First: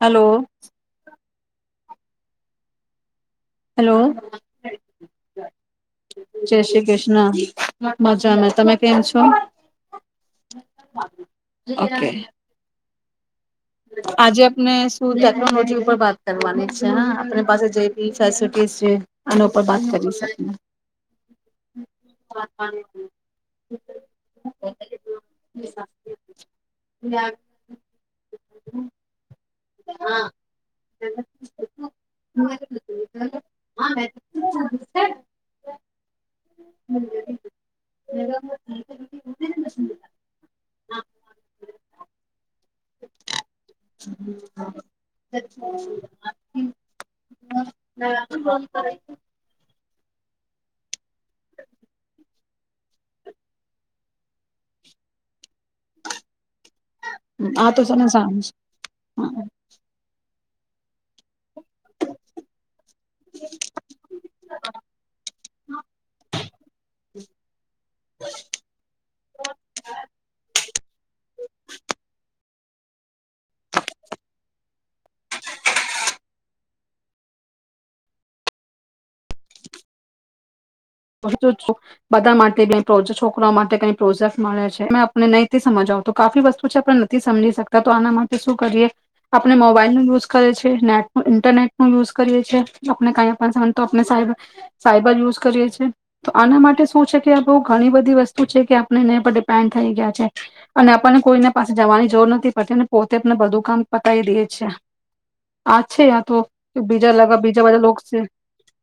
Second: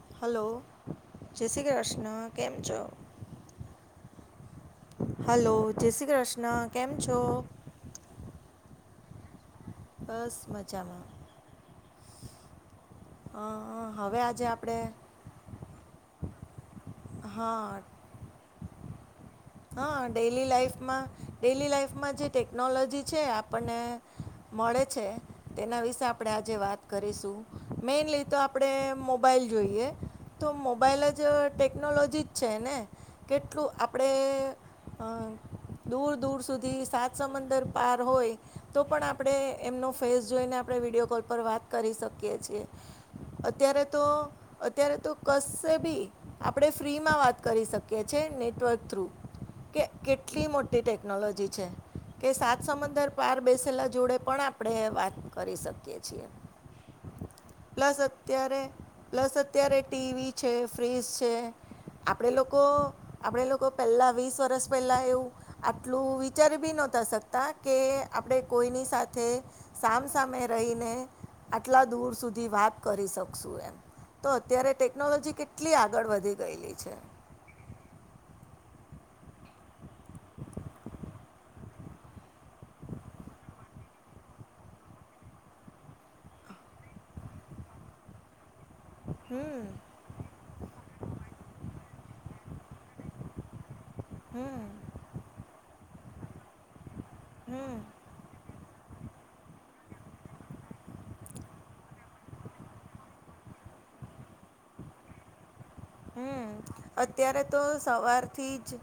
Hello. જય શ્રી કૃષ્ણ કેમ છો? હેલો હલો જય શ્રી [inaudible] જય કૃષ્ણ શ્રી કેમ છો કૃષ્ણ. મજા તમે કેમ છો? બસ મજામાં ઓકે. અ, હવે આજે આપને આપણે સુ ટેક્નોલોજી ઉપર વાત [unintelligible] આપણી પાસે હા, જે બી ફેસિલિટીઝ છે આના ઉપર વાત હા કરી ડેલી શકીએ લાઈફમાં ડેલી લાઈફમાં જે ટેકનોલોજી છે આપણને મળે છે, તેના વિશે આપડે આજે વાત કરીશું. તો આપણે મોબાઈલ જોઈએ તો મોબાઈલ જ ટેકનોલોજી જ છે ને, કેટલું આપણે અ દૂર દૂર સુધી સાતસંદર પાર હોય, તો પણ આપણે એમનો ફેસ જોઈને આપણે વિડીયો કોલ પર વાત કરી શકીએ છે. અત્યારે તો, અત્યારે તો કસે બી આપણે ફ્રીમાં વાત કરી શકીએ છે નેટવર્ક થ્રુ, કે કેટલી મો તે ટેકનોલોજી છે. કે સાત સમદર પાર બેસેલા જોડે પણ આપણે વાત કરી શકીએ છે. આ તો પ્લસ તને સાંજ અત્યારે, પ્લસ અત્યારે ટી વી છેફ ફ્રિઝ છે આપડે લોકો આપડે લોકો પહેલા વીસ વર્ષ પહેલા એવું આટલું વિચારી બી નહતા શકતા કે આપણેે કોઈની સાથે સામસામે રહીને આટલા દૂર સુધી વાત કરી શકશું એમ તો અત્યારે ટેકનોલોજી કેટલી કેટલી આગળ વધી ગયેલી છે [inaudible] બધા માટે છોકરાઓ માટે કઈ પ્રોજેક્ટ મળે છે આપને નહીથી સમજાવ તો કફી વસ્તુ છે આપણે નથી સમજી શકતા તો આના માટે શું કરીએ આપણે હમ મોબાઈલ નું યુઝ કરે છે નેટનું ઇન્ટરનેટ નું યુઝ કરીએ છી લોકોને ક તો આપણે સાયબર હમ સાયબર યુઝ કરીએ છીએ તો આના માટે શું છે કે બઉ હમ ઘણી બધી વસ્તુ છે કે ને પર ડિપેન્ડ થઈ ગયા છે અને આપણને કોઈને પાસે જવાની જરૂર નથી પડતી અને પોતેને બધું કામ પતાવી દે છે આ તો હમ બીજા લગ અત્યારે તો બીજા બધા લોકો છે સવારથી જ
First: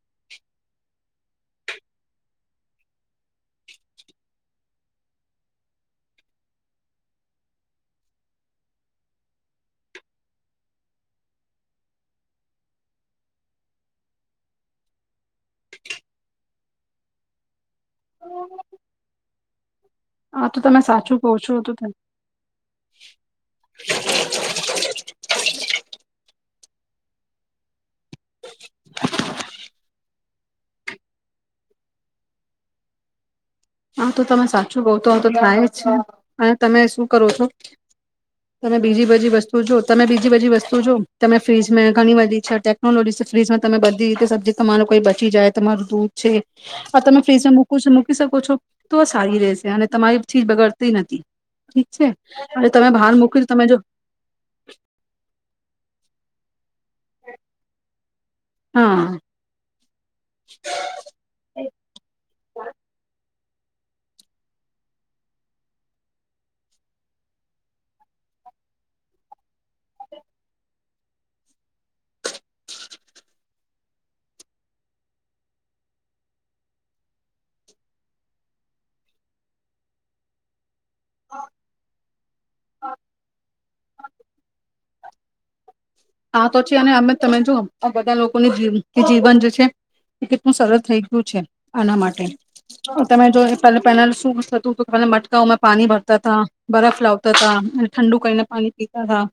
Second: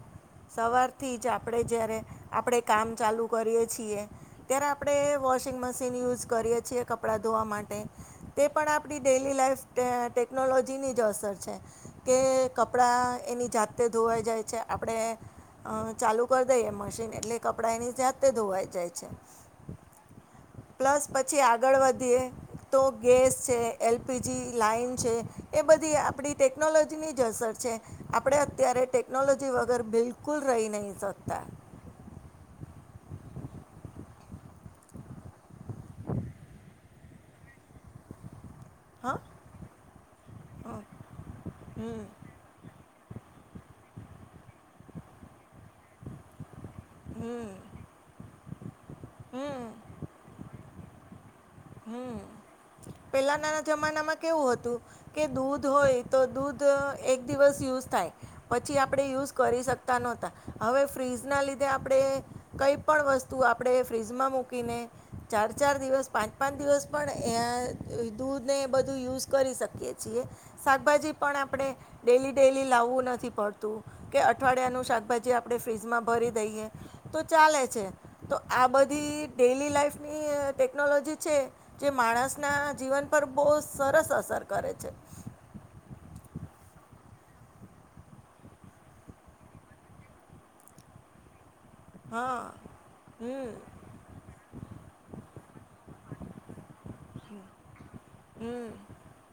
સવારથી જ આપડે જયારે આપણે કામ ચાલુ કરીએ છીએ ત્યારે આપણે વોશિંગ મશીન યુઝ કરીએ છીએ કપડાં ધોવા માટે તે પણ આપણી ડેલી લાઈફ ટેકનોલોજીની જ અસર છે કે કપડાં એની જાતેતે ધોવાઈ જાય છે આપણે ચાલુ કરી દઈએ મશીન એટલે કપ કપડા એની જાતે ધોવાઈ જાય છે હ આ તો [inaudible] તમે પ્લસ સાચું કહો પછી છો તો આગળ વધીએ તો ગેસ છે એલપીજી લાઈન છે એ બધી આપડી ટેકનોલોજી જસર છે આપણે અત્યારે ટેકનોલોજી વગર બિલકુલ રહી નહી શકતા હા તો તમે સાચું બઉ તો આમ તો થાય જ છે અને તમે શું કરો છો તમે બીજી હં બધી વસ્તુ જો તમે બીજી બધી વસ્તુ જો તમે ફ્રીજ હં ઘણી બધી છેટે લો ફ્રીજમાં તમે બધી રીતે સબ્જી તમાર કોઈ બચી જાય તમારું દૂધ છે હ તમે હં ફ્રીઝમાં મૂક છો મૂકી શકો છો તો હં સારી રશે અને તમારી થી બગર તે નથી ઠીક છે હમ અને તમે બહાર પેલા મૂકી નાના તમે જો જમાનામાં કેવું હતું કે દૂધ હોય તો દૂધ એક દિવસ યુઝ થાય પછી આપણે હા યુઝ કરી શકતા નહોતા હવે ફ્રીઝના લીધે આપણે કંઈ પણ વસ્તુ વસ્તુ આપણે ફ્રીજમાં મૂકીને ચાર ચાર દિવસ પાંચ પાંચ દિવસ પણ એ દૂધને એ બધું યુઝ કરી શકીએ છીએ શાકભાજી પણ આપણે ડેલી ડેઈલી લાવવું નથી પડતું કે અઠવાડિયાનું શાકભાજી આપણે ફ્રીજમાં ભરી દઈએ તો ચાલે છે તો આ બધી ડેલી લાઈફની ટેકનોલોજી છે જે માણસના જીવન પર બહુ સરસ અસર કરે છે હા તો છે અને અમે તમે જોુ આ બધા લોકોની જીવન જે છે એ કેટલું સરળ થઈ ગયું છે આના માટે હા તમે જો હમ પહે પેનલ શું થતું તો પલા મટકાઓમાં પાણી ભરતા હતાા બરફ લાવતા હતાા અને ઠંડુ કરીને હમ પાણી પીતા હતાા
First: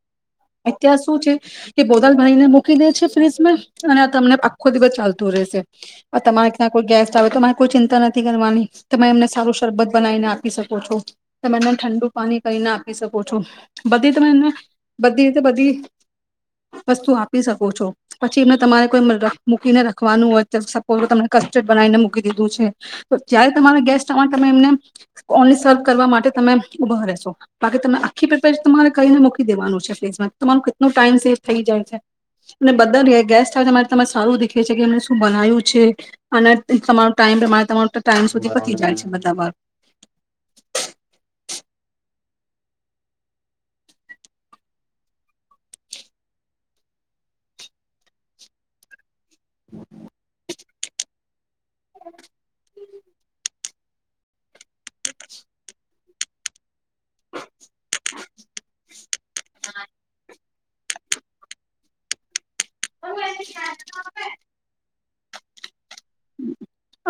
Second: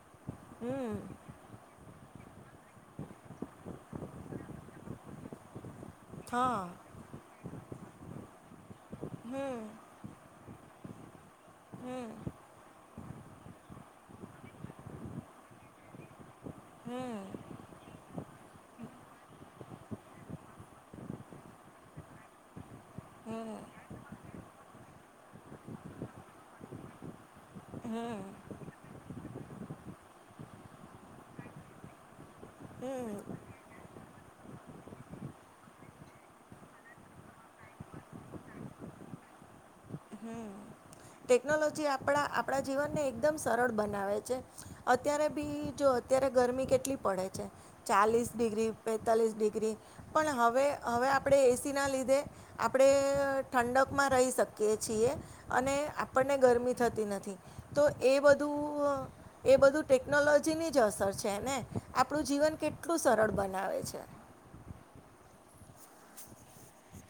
હમ અત્યારેં શું છે કે બોદલ ભણીને મુ મકી દે છે ફ્રીજ અને તમને આખો દિવસ ચાલતું રહેશે આ તમારે હા ક્યાં કોઈ ગેસ્ટ આવે તોરે કોઈ ચિંતા નથી કરવાની તમે એમને સારું હમ શરબત બનાવીને આપી શકો છો તમે એમને ઠંડુ હમ પાણી કરીને આપી શકો છો બધી ને બધી તો બધી હમ વસ્તુ આપી શકો છો? પછી એમને તમારે કોઈ મૂકીને રાખવાનું હોય. કોઈ તો તને કસ્ટર્ડ બનાવીને મૂકી દીધું છે. તો જ્યારે તમારા ગેસ્ટ આમાં તમે એમને કોને સર્વ કરવા માટે તમે ઉભા રહેશો? બાકી તમે આખી પ્રિપે કરીને તમારે મૂકી દેવાનું છે ફીઝમાં. તમાું ક [unintelligible] ટાઈમ સેફ થઈ જાય છે. અને હમ બધા ગેસ્ટ આવે ત્યારે તમારે શું સારું દેખે છે કે એમને શું બનાવ્યું છે અને તમારો ટાઈમ તમારા ટાઈમ સુધી પહોંચી જાય છે બધા. હમ, ટેકનોલોજી આપડા આપડા જીવનને એકદમ સરળ બનાવે છે. અત્યારે બી જો અત્યારે ગરમી કેટલી પડે છે. ચાલીસ ડિગ્રી. એકતાલીસ ડિગ્રી પણ હવે હવે આપણે એ ના લીધે આપણે આપણે ઠંડકમાં રહી શકીએ. છીએ અને આપ મને ગરમી થતી નથી તો એ બધું એ બધું ટેકનોલોજી ની જ અસર છેને આપણું જીવન કેટલું સરળ બનાવે છે.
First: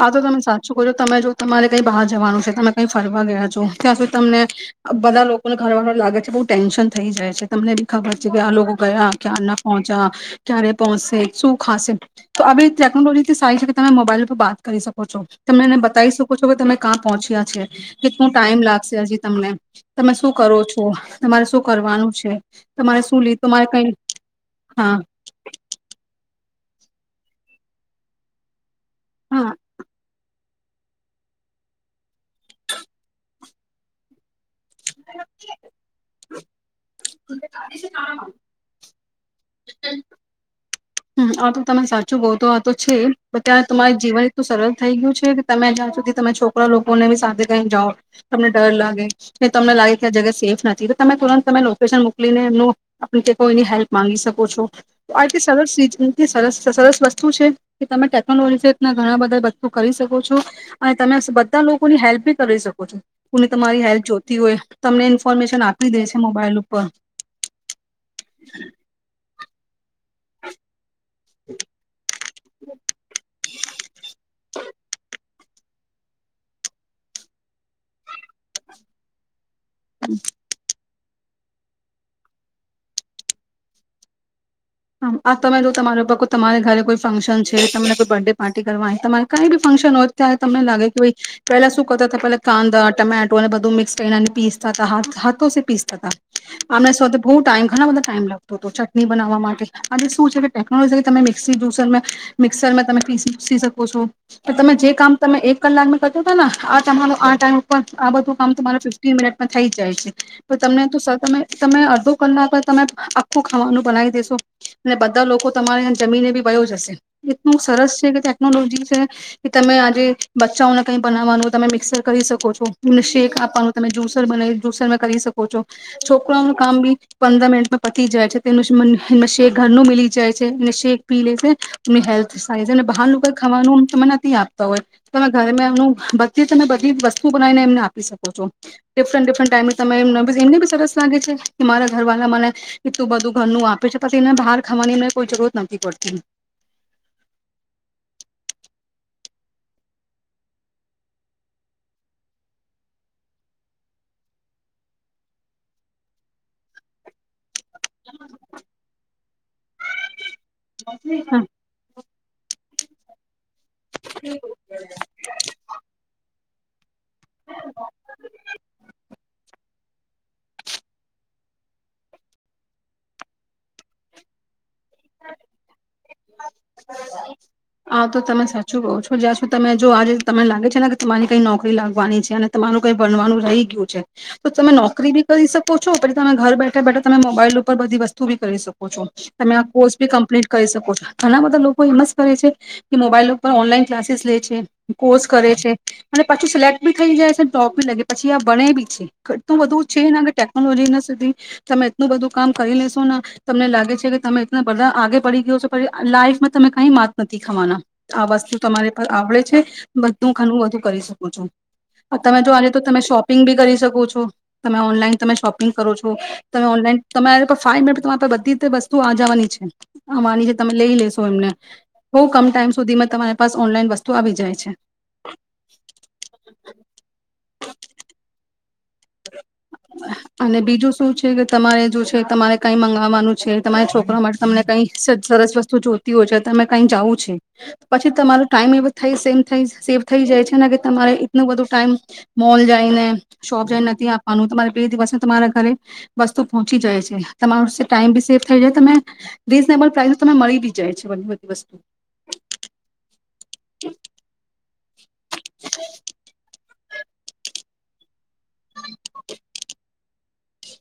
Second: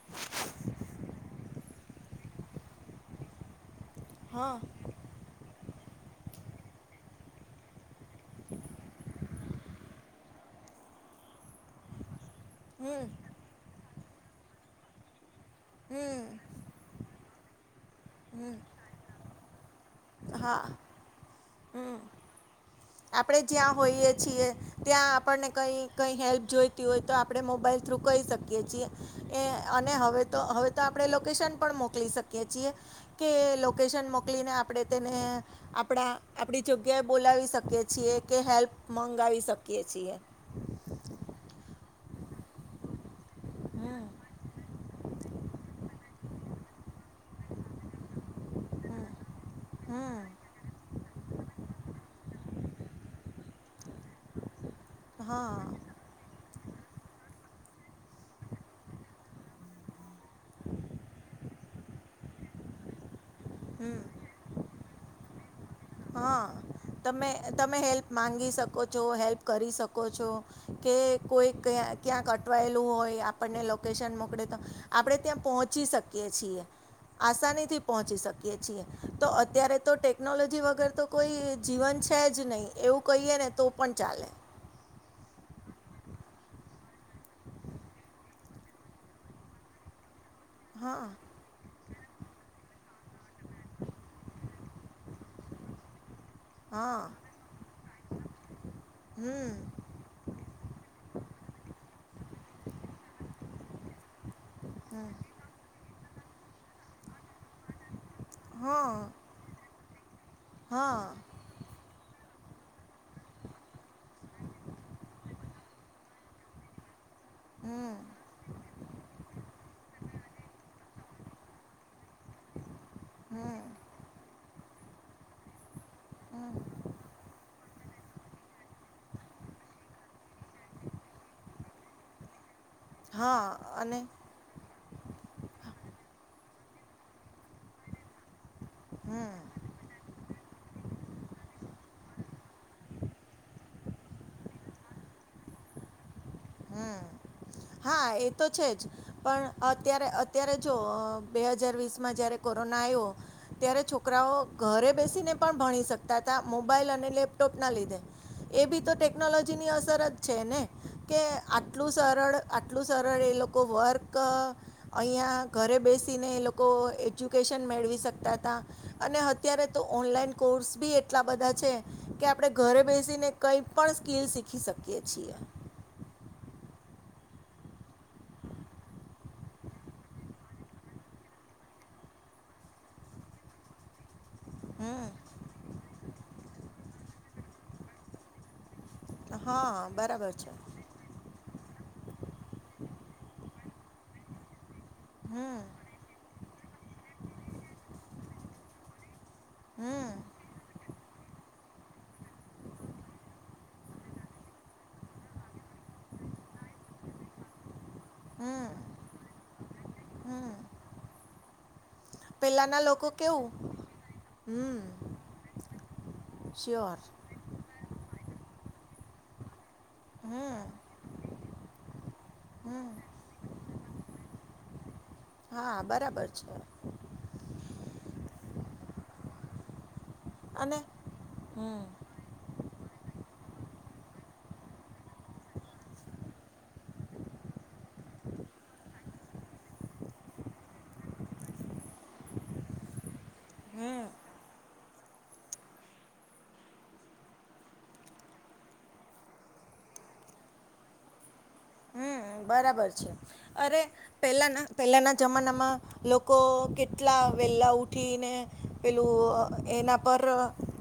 આ તો તમે સાચું કરજો તમે જો તમારે કઈ બહાર જવાનું છે તમે કઈ ફરવા ગયા છો? ત્યાં તો તમને હા બધા લોકોને કરવાનું લાગે છે બહુ ટેન્શન થઈ જાય છે. તમને બી ખબર છે કે આ લોકો ગયા ક્યાં પહોંચ્યા, ક્યારે પહોંચશે શું ખાશે? તો અ આવીવે હમ ટેકનોલોજ થી સાાય તમે મોબાઈલ પર વાત કરી શકો છો? તમે એને બતાવી શકો છો હમ કે તમે ક્યાં પહોંચ્યા? છે. કેટલું ટાઈમ લાગશે હજી તમને? તમે શું કરો હા છો? તમારે શું? હમ, કરવાનું છે તમારે શું લી આપડે તમારે જ્યાં કઈ હોઈએ છીએ હા ત્યાં આપણને કંઈ કંઈ હેલ્પ જોઈતી હોય તો આપણે મોબાઈલ થ્રુ કહી શકીએ છીએ. એ હા અને હવે તો હવે તો આપણે લોકેશન પણ મોકલી શકીએ છીએ કે લોકેશન મોકલીને આપ? આપણે તેને આપણા આપડી જગ્યાએ બોલાવી શકીએ છીએ કે હેલ્પ મંગાવીશ શકીયે છીએ હમ આ તો તમે સાચું બહ તો આ તો છે પણ તં તમાર હમ જીવન એટલું સરળ થઈ ગયું છે કે તમે જ્યાં સુધી તમે છોકરા લોકોને બી સાથે કઈ જાઓ તમને ડર લાગે ને તમને લાગે કે આ જગ્યા હમ સેફ નથી તમે તુરંત તમે લોકેશન મોકલીને એમનું આપ કોઈની હેલ્પ માંગી શકો છો હા [unintelligible] સર સરસ વસ્તુ છે કે તમે ટેકનોલોજી રીના ઘણા બધા વસ્તુ કરી શકો છો અને તમે બધા લોકોની હેલ્પ બી કરી શકો છો કોને તમારી હેલ્થ જોતી હોય તમને ઇન્ફર્મેન આપ હા તમે તમે હેલ્પ માંગી શકો છો હેલ્પ કરી શકો શકો છો કોઈ ક્યાં અટવાયેલું હોય આપણને લોકેશન મોકલે તો આપ ત્યા પહોચી શકીએ છીએ આસાનીથી પહોંચી શકીએ છીએ તો અ અત્યારે તો ટેકનોલોજી વ અગર તો કોઈ જીવન છે જ નહીં એવું કહીએ ને તો પણ ચાલે હા આ તમે જો તમારેકો તમારે ઘરે કોઈ ફંક્શન છે તમને કોઈ બર્થડે પાર્ટી કરવાની તમારે કઈ બી ફંક્શન હોય ત્યારે તમને લાગે કે હા ભાઈ પેલા શું [unintelligible] પેહલા કાંદા ટમેટો અને બધું મિક્સ કરીને પી હાથ હાથોથી પીસતા હતા આપણા હા સૌ બો ટાઈમ ઘણા બધા ટાઈમ લાગતો હતો ચટણી બનાવા હમ માટે શું છે કે ટેકનોલોજી કે તમે મિક્ જ્યુસર મિક્સરમાં તમે પી પીસી શકો છો કે તમે જે હમ કામ તમે એક કલાકમાં કર હતા ને આ તમારો આ ટાઈમ ઉપર આ બધું કામ તો તમારે હા ફિફ્ટન મિનિટમાં થાય જાય છે પણ તમને તો હા સર તમે તમે અડધો કલાક તમે આખું ખાવાનું બનાવી દેેશો અને બધા લોકો તમારે જમીને બી વયો જશે એટલું સરસ હમ છે કે ટેકનોલોજી છે કે તમે આજે બચ્ચાઓને કઈ બનાવવાનું તમે મિક્સર કરી શકો છો શેક હમ આપવાનું તમે જ્યુસર બનાવી જુસર માં કરી શકો છો છોકરાઓનું કામ બી પંદર મિનટમાં પતી જાય છે તેનું [unintelligible] શેક ઘરનું મી જાય છે અને શેક પી લે છે એમની હેલ્થ ને બહારનું કઈ હા ખાવાનું અને તમે નથી આપતા હોય તમે ઘરે એમનું બધી તમે બધી જ વસ્તુ બનાવીને એમને આપી શકો છો ડિફરન્ટ ડિફરન્ટ ટાઈમે તમે એમ સરસ લાગે છે કે મારા ઘરવાળલા મને કે તું બધું ઘરનું આપે બસ એને બહાર ખવાની મે કોઈ જરૂરત નથી પડતી હમ હા એ તો છે જ પણ અત્યારે અત્યારે જો બે હજાર વીસ માં જયારે કોરોના આવ્યો ત્યારે છોકરાઓ ઘરે બેસીને પણ ભણી શકતા હતા મોબાઈલ અને લેપ ટોપ ના લીધે એ બી તો ટેકનોલોજીની અસર જ છે ને કે આટલું સરળ એટલ સર એ લોકો લોકો વર્ક અહીંયા ઘરે બેસીને એ લોકો લોકો એજ્યુકેશન મેળવી શકતા હતા અને અત્યારે તો ઓનલાઈન કોર્સ બી એટલા બધા છે કે આપણે ઘરે બેસીને કંઈ પણ સ્કીિલ શીખી શકીએ કે છએ આ તો તમે સાચું કહો છો જ્યાં છું તમે જો આજે તમને લાગે છે ને કે તમારી કઈ નોકરી લાગવાની છે અને તમારું કઈ ભણવાનું રહી ગયું છે તો તમે હમ નોકરી બી કરી શકો છો પછી તમે ઘર બેઠા બેઠા તમે મોબાઈલ ઉપર બધી વસ્તુ બી કરી શકો છો તમે આ હા કોર્સ બી બરાબર કમ્પ્લીટ છે કરી શકો છો ઘણા બધા લોકો એમ જ કરે છે કે મોબાઈલ ઉપર ઓનલાઈન ક્લાસીસ લે છે કોર્સ કરે છે અને પાછી સિલેક્ટ બી થઈ જાય છે ટોપ બી લાગે પછી આ બને બી છે એટલું બધું છે હમ ને ટેકનોલોજીના સુધી તમે એટલું બધું કામ કરી લેશો ને તમને લાગે છે કે તમે એલા બધા આગે પડી ગયો છો લાઈફમાં તમે કઈ માત નથી ખાવાના આ વસ્તુ હમ તમારે પર આવડે છે બધું ખું બધું કરી શકો છો તમે જો આજે તો પેલાના તમે લોકો શોપિંગ કેવું બી કરી શકો છો હમ તમે ઓનલાઈન તમે શોપિંગ કરો છો તમે શ્યોર ઓનલાઈન તમે આ ફાઇવ મિનિટ તમારા બધી જ તું આજવાની છે અમાની છે લેશ હમ બ હમ ટી તમાન વસ્તુ આવી જાય હા બરાબર છે અને બીજું શું છે કે હમ તમારે જો છે તમારે કઈ મંગ વાનું છે તમારા છોકરા માટે તમને કઈ સરસ વસ્તુ જોતી હોય છે તમે કઈ જાવું છે પછી તમારો ટાઈમ એવ થાય સે થ સેવ થઈ જાય છે ને કે તમારે એટલું બધું ટાઈમ મોલ જઈને શોપ નથી આપવાનું તમારે બે દિવસ તમારા ઘરે વસ્તુ પહોંચી જાય છે તમારો ટાઈમ બી સેવ થઈ જાય તમે રીઝનેબલ પ્રાઇસ તમે મળી બી જાય છે બધી બધી વસ્તુ બરાબર છે અરે પેલા ના પહેલાંના જમાનામાં લોકો કેટલા વેલા ઉઠીને પેલું એના પર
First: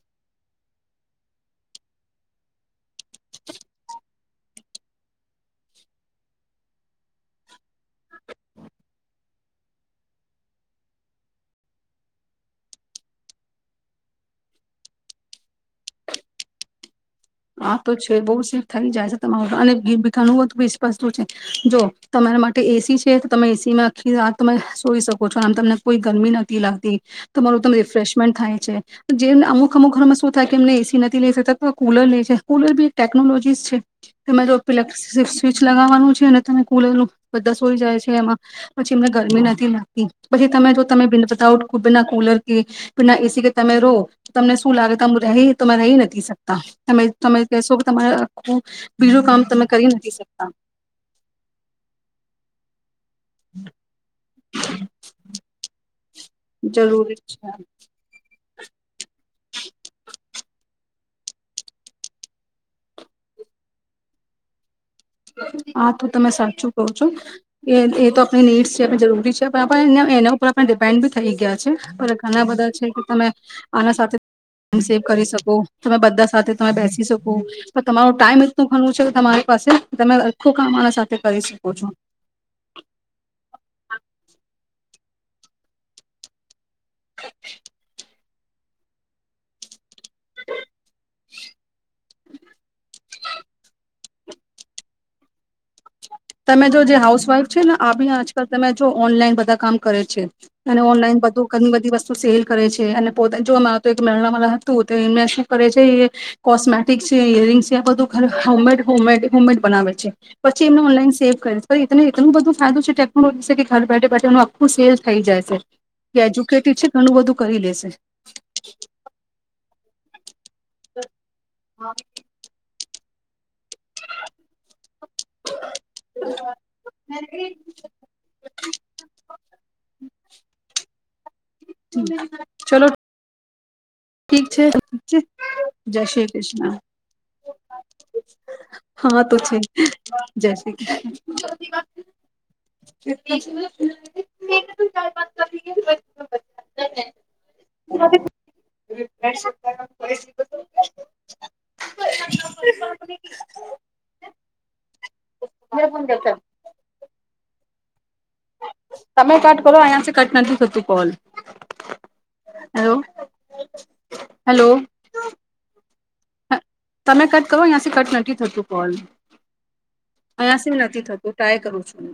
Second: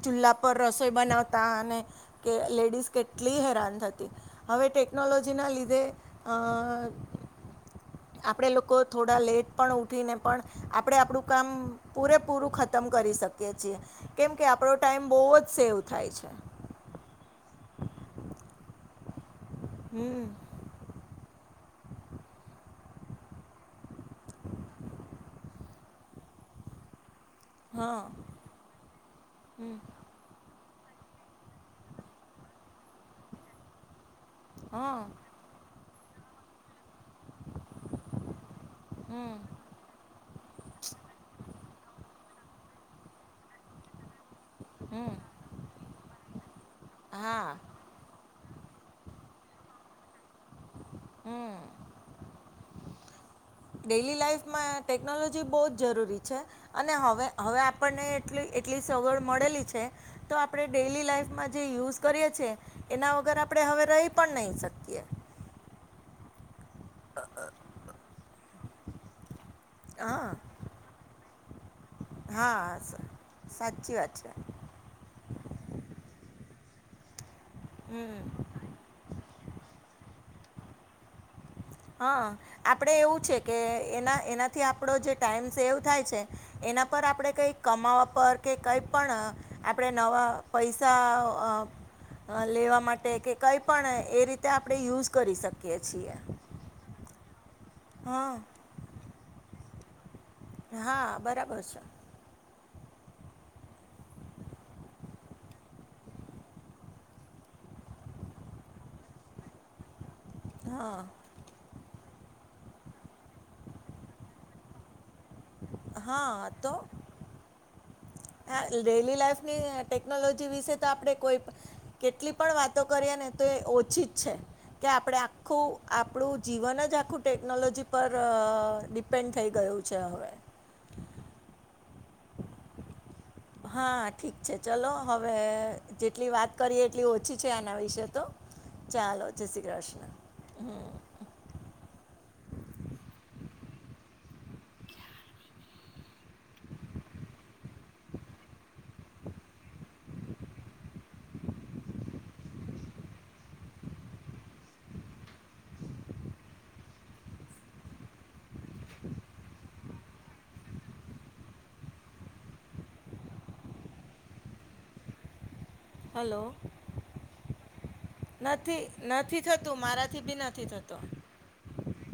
ચૂલ્લા પર રસોઈ બનાવતા અને કે લેડીઝ કેટલી હેરાન થતી હવે ટેકનોલોજીના લીધે અ આપણે લોકો થોડા લેટ પણ ઉઠીને પણ આપણે આપણું કામ પૂરેપૂરું ખતમ કરી શકીએ છીએ કેમ કે આપણો ટાઈમ બહુ જ સેવ થાય છે હા તો છે બહુ સ થ જ તમા હમ અનેાનું સ્પષ છે જો તમારા માટે એસી છે તો તમે એસીમાં આખી રાત તમે સોઈ શકો છો આમ તમને કોઈ ગરમી નથીતી લાગતી તમારું તને હા રિફ્રેશમેન્ટ થાય છે જેમને અમુક અમુક ઘરમાં શું થાય કે એમને એ નથી લ કુલ લે ફકલ બી એક ટેકનોલોજીી છે તે હા મેપઇક્ટ સ્વિચ લગા છે અને તમે કુળેલું બધા સોઈ જાય છે એમાં પછી એમને હમ ગરમી નથી લાગતી પછી તમે જો તમે બાઉટના કુલર એ ના એી કે તમે રો તમને શું લાગે તો હમ હું રહી તમે રહી નથી શકતા તમે તમે હા કહેશો કે તમારા હ બીજું કામ તમે કરી નથી શકતા હમ ડેલી લાઈફમાં ટેકનોલોજી બહ જ જરૂરી છે જરૂરી અનેવે હવે છે આપણને એટલી સગવડ મળેલી છે તો આપણે ડેલી લાઈફ માં જે યુઝ કરીએ છીએ એના વગર આપણે હવે રહી પણ નહીં શકીએ હા તો તમે સાચું ક છો એ એ તો એ નીડસ છે આપ જરૂરી છે એના હા ઉપરણે ડિપેડ થઈ ગયા છે ઘણા બધા હા છે કે સા- તમે આના સાચી સાથે વાત છે ટ સેવ કરી શકો તમે બધા સાથે તમે બેસી શકો પણ તમારો હમ ટાઈમ એટલું ઘણવું છે કે તમારી પાસે તમે અખું કામરા સાથે કરી છે હા આપડે એવું છે કે એના એના થી આપણો જે ટાઈમ સેવ થાય છે એના પર આપડે કઈ કમાવા પર કે કઈ પણ આપણે નવા પૈસા લેવા માટે કે કંઈ પણણ એ રીતે આપણે યુઝ કરી શકીએ છીએ તમે જો જે હાઉસવાઇફ છે ને હા આજકાલ તમે જો ઓનલાઈન બધા કામ કરે છે અને હા ઓનલાઈન બધું બરાબર ઘણી બધી વસ્તુ સેલ કરે છે અને પોતે જો મા તો મેરણા વાળા હતું તો એને શું કરે છે એ કોસ્મેટિક છે યરિંગ્ છે બધું ઘ હોમમેડ હોમમેડ હોમમેડ બનાવે છે પછી છે એમને હા ઓનલાઈન [unintelligible] ઇતને એટલુ બધું સાદું છે ટેકનોલોજી ઘર બેઠે બેઠે એનું આખું સેલ્સ થઈ જાય શે હા તો એજ્યુકેટેડ છે ઘણું બધું કરી લેશે. હા ડેલી લાઈફ ની ટેકનોલોજ જી વિશે તો આપણે કોઈપ કેટલી પણ વાત તો કરીએ ને તો એ ઓછી જ છે કે આપણે આખું આપણું જીવન જ આખું ટેકનોલોજી પર ડિપેન્ડ થઈ ગયું છે હવે. ચલો. હા ઠીક છે ચલો છે હવે જય શ્રી જેટલી વાત કૃષ્ણ કરીએ એટલી ઓછી છે આના વિશે તો ચાલો હા તો જય છે શ્રી કૃષ્ણ જય શ્રી હમ્મ. [unintelligible] [unintelligible] [unintelligible] તમે કટ કરો અહીયાથી કટ નથી થતું કોલ હલો હેલો. હલો. તમે કટ કરો અહીયાસી કટ નથી થતું કોલ અહીયાસી ભી નથી થતું ટ્રાય કરું છું હુ.